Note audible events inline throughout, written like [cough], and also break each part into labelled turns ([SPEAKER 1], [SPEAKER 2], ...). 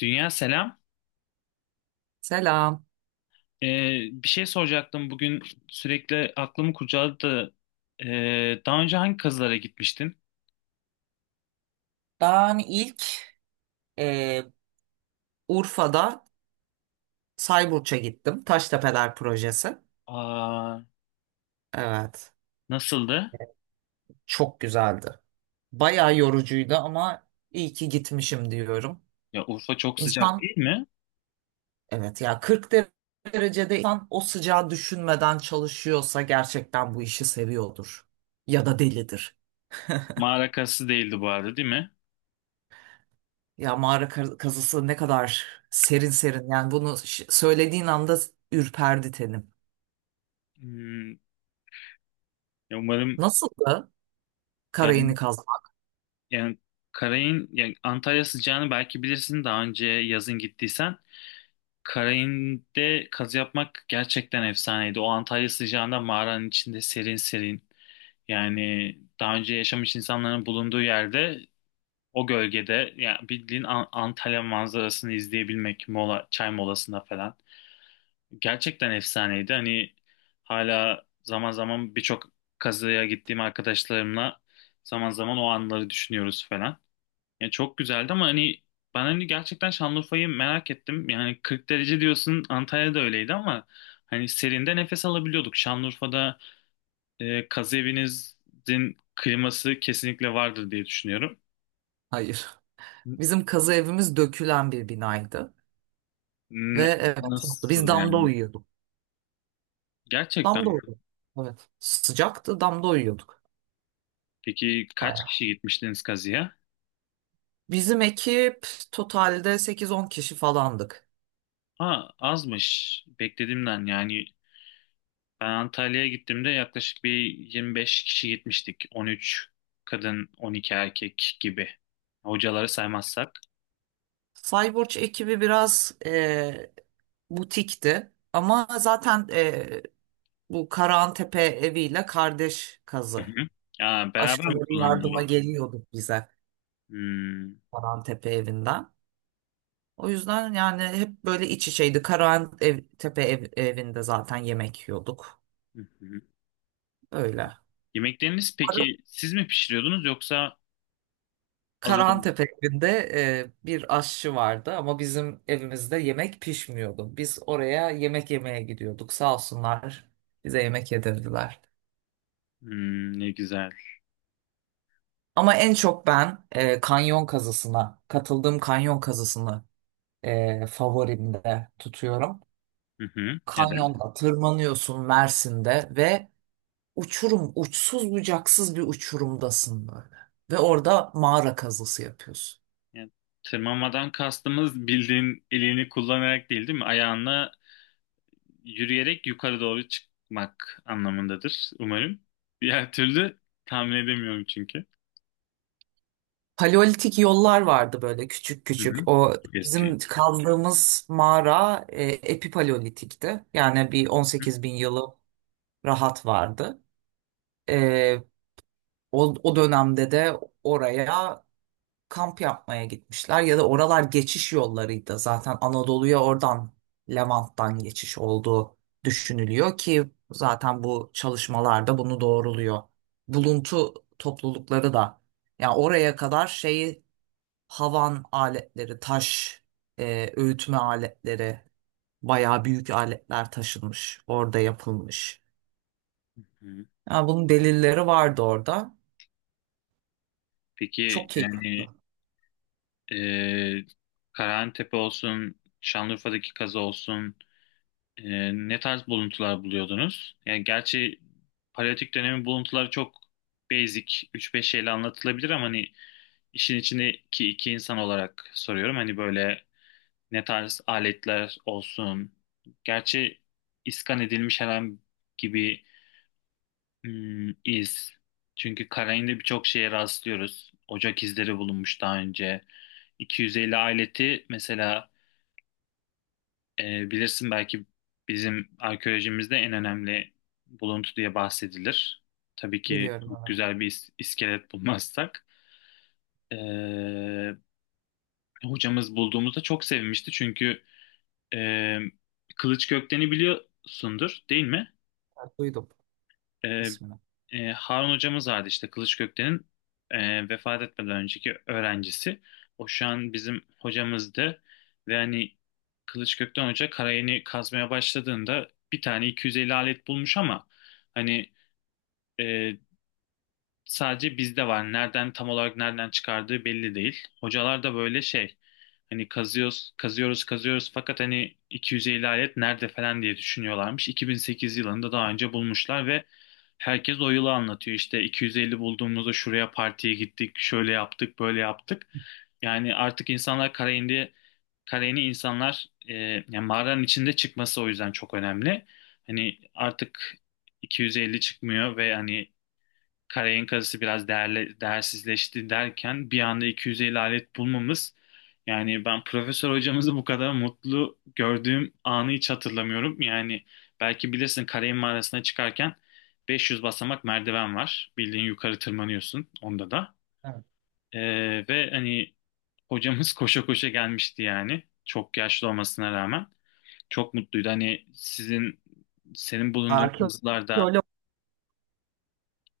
[SPEAKER 1] Dünya selam.
[SPEAKER 2] Selam.
[SPEAKER 1] Ee, Bir şey soracaktım bugün sürekli aklımı kurcaladı da daha önce hangi kazılara gitmiştin?
[SPEAKER 2] Ben ilk e, Urfa'da Sayburç'a gittim. Taştepeler projesi.
[SPEAKER 1] Aa,
[SPEAKER 2] Evet.
[SPEAKER 1] nasıldı?
[SPEAKER 2] Çok güzeldi. Bayağı yorucuydu ama iyi ki gitmişim diyorum.
[SPEAKER 1] Ya Urfa çok sıcak
[SPEAKER 2] İnsan,
[SPEAKER 1] değil mi?
[SPEAKER 2] evet ya, 40 derecede insan o sıcağı düşünmeden çalışıyorsa gerçekten bu işi seviyordur. Ya da delidir.
[SPEAKER 1] Mağara kazısı değildi bu arada değil mi?
[SPEAKER 2] Ya mağara kazısı ne kadar serin serin. Yani bunu söylediğin anda ürperdi tenim.
[SPEAKER 1] Hmm, ya umarım
[SPEAKER 2] Nasıldı karayını
[SPEAKER 1] yani,
[SPEAKER 2] kazmak?
[SPEAKER 1] yani Karayın, yani Antalya sıcağını belki bilirsin daha önce yazın gittiysen. Karayin'de kazı yapmak gerçekten efsaneydi. O Antalya sıcağında mağaranın içinde serin serin. Yani daha önce yaşamış insanların bulunduğu yerde o gölgede, yani bildiğin Antalya manzarasını izleyebilmek mola, çay molasında falan. Gerçekten efsaneydi. Hani hala zaman zaman birçok kazıya gittiğim arkadaşlarımla zaman zaman o anları düşünüyoruz falan. Yani çok güzeldi ama hani ben hani gerçekten Şanlıurfa'yı merak ettim. Yani 40 derece diyorsun, Antalya'da öyleydi ama hani serinde nefes alabiliyorduk. Şanlıurfa'da kazı evinizin kliması kesinlikle vardır diye düşünüyorum.
[SPEAKER 2] Hayır. Bizim kazı evimiz dökülen bir binaydı. Ve
[SPEAKER 1] N-
[SPEAKER 2] evet, haklı. Biz
[SPEAKER 1] Nasıl
[SPEAKER 2] damda
[SPEAKER 1] yani?
[SPEAKER 2] uyuyorduk.
[SPEAKER 1] Gerçekten
[SPEAKER 2] Damda
[SPEAKER 1] mi?
[SPEAKER 2] uyuyorduk. Evet. Sıcaktı, damda uyuyorduk.
[SPEAKER 1] Peki kaç
[SPEAKER 2] Bayağı.
[SPEAKER 1] kişi gitmiştiniz kazıya?
[SPEAKER 2] Bizim ekip totalde sekiz on kişi falandık.
[SPEAKER 1] Ha, azmış. Beklediğimden. Yani ben Antalya'ya gittiğimde yaklaşık bir 25 kişi gitmiştik. 13 kadın, 12 erkek gibi. Hocaları saymazsak.
[SPEAKER 2] Cyborg ekibi biraz butikti. Ama zaten bu Karahantepe eviyle kardeş
[SPEAKER 1] Hı
[SPEAKER 2] kazı.
[SPEAKER 1] hı. Ya, beraber mi
[SPEAKER 2] Başkaları yardıma
[SPEAKER 1] kullanılıyor?
[SPEAKER 2] geliyordu bize
[SPEAKER 1] Hmm.
[SPEAKER 2] Karahantepe evinden. O yüzden yani hep böyle iç içeydi. Karahan ev, Tepe ev- evinde zaten yemek yiyorduk.
[SPEAKER 1] Hı hı.
[SPEAKER 2] Öyle.
[SPEAKER 1] Yemekleriniz peki siz mi pişiriyordunuz, yoksa alıyor?
[SPEAKER 2] Karahan tepe evinde bir aşçı vardı ama bizim evimizde yemek pişmiyordu. Biz oraya yemek yemeye gidiyorduk. Sağ olsunlar, bize yemek yedirdiler.
[SPEAKER 1] Hmm, ne güzel.
[SPEAKER 2] Ama en çok ben katıldığım kanyon kazısını favorimde tutuyorum.
[SPEAKER 1] Hı hı. Neden?
[SPEAKER 2] Kanyonda tırmanıyorsun Mersin'de ve uçurum, uçsuz bucaksız bir uçurumdasın böyle. Ve orada mağara kazısı yapıyorsun.
[SPEAKER 1] Yani tırmanmadan kastımız bildiğin elini kullanarak değil, değil mi? Ayağınla yürüyerek yukarı doğru çıkmak anlamındadır umarım. Diğer türlü tahmin edemiyorum çünkü.
[SPEAKER 2] Paleolitik yollar vardı böyle küçük
[SPEAKER 1] Hı
[SPEAKER 2] küçük.
[SPEAKER 1] hı.
[SPEAKER 2] O
[SPEAKER 1] Çok eski.
[SPEAKER 2] bizim kazdığımız mağara epipaleolitikti. Yani bir
[SPEAKER 1] Hı
[SPEAKER 2] 18 bin yılı rahat vardı. E, o dönemde de oraya kamp yapmaya gitmişler ya da oralar geçiş yollarıydı. Zaten Anadolu'ya oradan Levant'tan geçiş olduğu düşünülüyor ki zaten bu çalışmalarda bunu doğruluyor. Buluntu toplulukları da yani oraya kadar şeyi, havan aletleri, taş öğütme aletleri, bayağı büyük aletler taşınmış, orada yapılmış.
[SPEAKER 1] hı.
[SPEAKER 2] Yani bunun delilleri vardı orada. Çok
[SPEAKER 1] Peki
[SPEAKER 2] keyifli.
[SPEAKER 1] yani e, Karahantepe olsun, Şanlıurfa'daki kazı olsun, ne tarz buluntular buluyordunuz? Yani gerçi paleolitik dönemin buluntuları çok basic, üç beş şeyle anlatılabilir ama hani işin içindeki iki insan olarak soruyorum. Hani böyle ne tarz aletler olsun. Gerçi iskan edilmiş herhangi gibi, hmm, iz. Çünkü Karain'de birçok şeye rastlıyoruz. Ocak izleri bulunmuş daha önce. 250 aleti mesela, bilirsin belki, bizim arkeolojimizde en önemli buluntu diye bahsedilir. Tabii ki
[SPEAKER 2] Biliyorum,
[SPEAKER 1] çok
[SPEAKER 2] evet.
[SPEAKER 1] güzel bir iskelet bulmazsak. E, Hocamız bulduğumuzda çok sevinmişti çünkü e, Kılıç Gökten'i biliyorsundur değil mi?
[SPEAKER 2] Evet, duydum
[SPEAKER 1] E,
[SPEAKER 2] ismini.
[SPEAKER 1] Harun hocamız vardı işte, Kılıç Gökten'in vefat etmeden önceki öğrencisi. O şu an bizim hocamızdı ve hani Kılıç Gökten hoca karayeni kazmaya başladığında bir tane 250 alet bulmuş ama hani e, sadece bizde var. Nereden, tam olarak nereden çıkardığı belli değil. Hocalar da böyle şey, hani kazıyoruz kazıyoruz kazıyoruz fakat hani 250 alet nerede falan diye düşünüyorlarmış. 2008 yılında daha önce bulmuşlar ve herkes o yılı anlatıyor. İşte 250 bulduğumuzda şuraya partiye gittik, şöyle yaptık, böyle yaptık. Yani artık insanlar Karayeni insanlar, yani mağaranın içinde çıkması o yüzden çok önemli. Hani artık 250 çıkmıyor ve hani Karayın kazısı biraz değerli, değersizleşti derken bir anda 250 alet bulmamız, yani ben profesör hocamızı bu kadar mutlu gördüğüm anı hiç hatırlamıyorum. Yani belki bilirsin, Karayın mağarasına çıkarken 500 basamak merdiven var. Bildiğin yukarı tırmanıyorsun onda da. Ve hani hocamız [laughs] koşa koşa gelmişti yani. Çok yaşlı olmasına rağmen. Çok mutluydu. Hani senin bulunduğun
[SPEAKER 2] Arke-
[SPEAKER 1] kızlarda.
[SPEAKER 2] Arkeolog,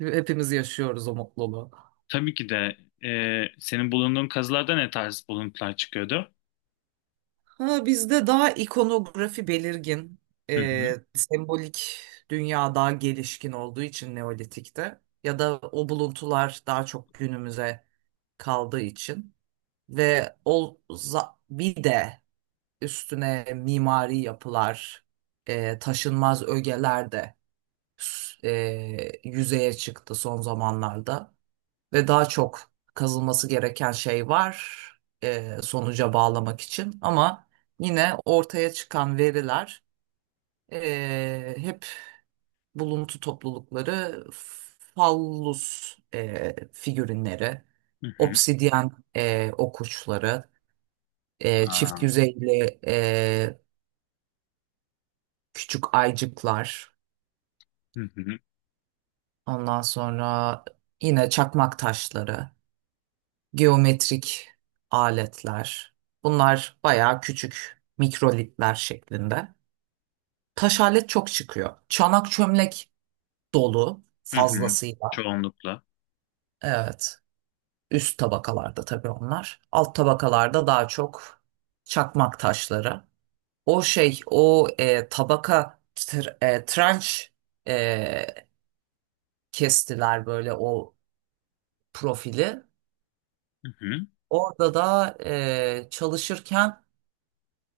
[SPEAKER 2] hepimiz yaşıyoruz o mutluluğu.
[SPEAKER 1] Tabii ki de, senin bulunduğun kazılarda ne tarz buluntular çıkıyordu?
[SPEAKER 2] Ha, bizde daha ikonografi belirgin,
[SPEAKER 1] Hı hı,
[SPEAKER 2] sembolik dünya daha gelişkin olduğu için Neolitik'te ya da o buluntular daha çok günümüze kaldığı için ve bir de üstüne mimari yapılar, taşınmaz ögeler de yüzeye çıktı son zamanlarda. Ve daha çok kazılması gereken şey var, sonuca bağlamak için. Ama yine ortaya çıkan veriler hep buluntu toplulukları, fallus figürinleri,
[SPEAKER 1] hı hı.
[SPEAKER 2] obsidyen okuçları, çift
[SPEAKER 1] Aa,
[SPEAKER 2] yüzeyli e, küçük aycıklar,
[SPEAKER 1] hı hı,
[SPEAKER 2] ondan sonra yine çakmak taşları, geometrik aletler. Bunlar bayağı küçük mikrolitler şeklinde. Taş alet çok çıkıyor. Çanak çömlek dolu
[SPEAKER 1] hı hı.
[SPEAKER 2] fazlasıyla.
[SPEAKER 1] Çoğunlukla.
[SPEAKER 2] Evet. Üst tabakalarda tabii onlar. Alt tabakalarda daha çok çakmak taşları. O şey, tabaka trenç, e, kestiler böyle o profili.
[SPEAKER 1] Hı hı.
[SPEAKER 2] Orada da çalışırken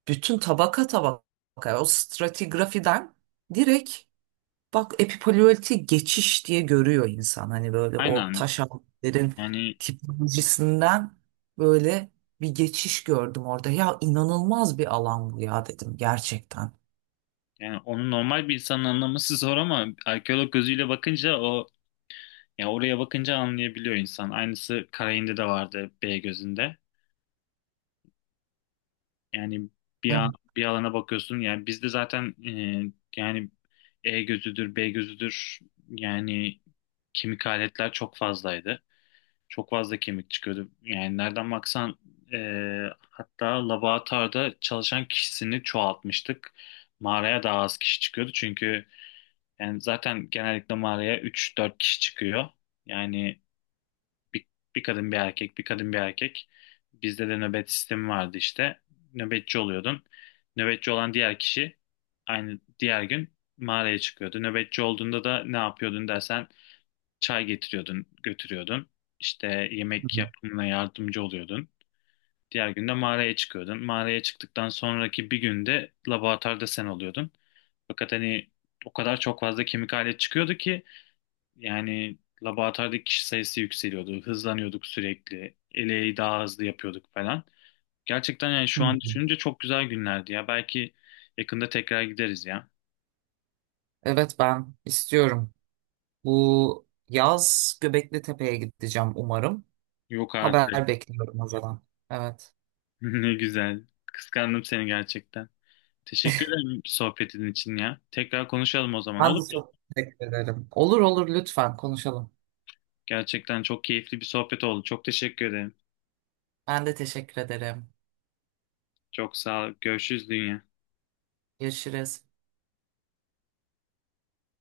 [SPEAKER 2] bütün tabaka tabaka o stratigrafiden direkt, bak, epipaleolitik geçiş diye görüyor insan. Hani böyle o
[SPEAKER 1] Aynen.
[SPEAKER 2] taş altların
[SPEAKER 1] Yani,
[SPEAKER 2] tipolojisinden böyle bir geçiş gördüm orada. Ya inanılmaz bir alan bu ya dedim gerçekten.
[SPEAKER 1] yani onu normal bir insanın anlaması zor ama arkeolog gözüyle bakınca o, ya oraya bakınca anlayabiliyor insan. Aynısı Karayin'de de vardı, B gözünde. Yani
[SPEAKER 2] Evet.
[SPEAKER 1] bir alana bakıyorsun. Yani bizde zaten yani E gözüdür, B gözüdür. Yani kemik aletler çok fazlaydı. Çok fazla kemik çıkıyordu. Yani nereden baksan, e, hatta laboratuvarda çalışan kişisini çoğaltmıştık. Mağaraya daha az kişi çıkıyordu. Çünkü yani zaten genellikle mağaraya 3-4 kişi çıkıyor. Yani bir, bir kadın bir erkek, bir kadın bir erkek. Bizde de nöbet sistemi vardı işte. Nöbetçi oluyordun. Nöbetçi olan diğer kişi aynı diğer gün mağaraya çıkıyordu. Nöbetçi olduğunda da ne yapıyordun dersen, çay getiriyordun, götürüyordun. İşte
[SPEAKER 2] Hı
[SPEAKER 1] yemek
[SPEAKER 2] hı.
[SPEAKER 1] yapımına yardımcı oluyordun. Diğer günde mağaraya çıkıyordun. Mağaraya çıktıktan sonraki bir günde laboratuvarda sen oluyordun. Fakat hani o kadar çok fazla kemik alet çıkıyordu ki yani laboratuvardaki kişi sayısı yükseliyordu. Hızlanıyorduk sürekli. Eleği daha hızlı yapıyorduk falan. Gerçekten yani
[SPEAKER 2] Hı
[SPEAKER 1] şu an
[SPEAKER 2] hı.
[SPEAKER 1] düşününce çok güzel günlerdi ya. Belki yakında tekrar gideriz ya.
[SPEAKER 2] Evet, ben istiyorum. Bu yaz Göbekli Tepe'ye gideceğim umarım.
[SPEAKER 1] Yok artık.
[SPEAKER 2] Haber
[SPEAKER 1] [laughs]
[SPEAKER 2] bekliyorum o zaman. Evet.
[SPEAKER 1] Ne güzel. Kıskandım seni gerçekten. Teşekkür ederim sohbetin için ya. Tekrar konuşalım o zaman,
[SPEAKER 2] Ben de
[SPEAKER 1] olur mu?
[SPEAKER 2] çok teşekkür ederim. Olur olur, lütfen konuşalım.
[SPEAKER 1] Gerçekten çok keyifli bir sohbet oldu. Çok teşekkür ederim.
[SPEAKER 2] Ben de teşekkür ederim.
[SPEAKER 1] Çok sağ ol. Görüşürüz dünya.
[SPEAKER 2] Görüşürüz.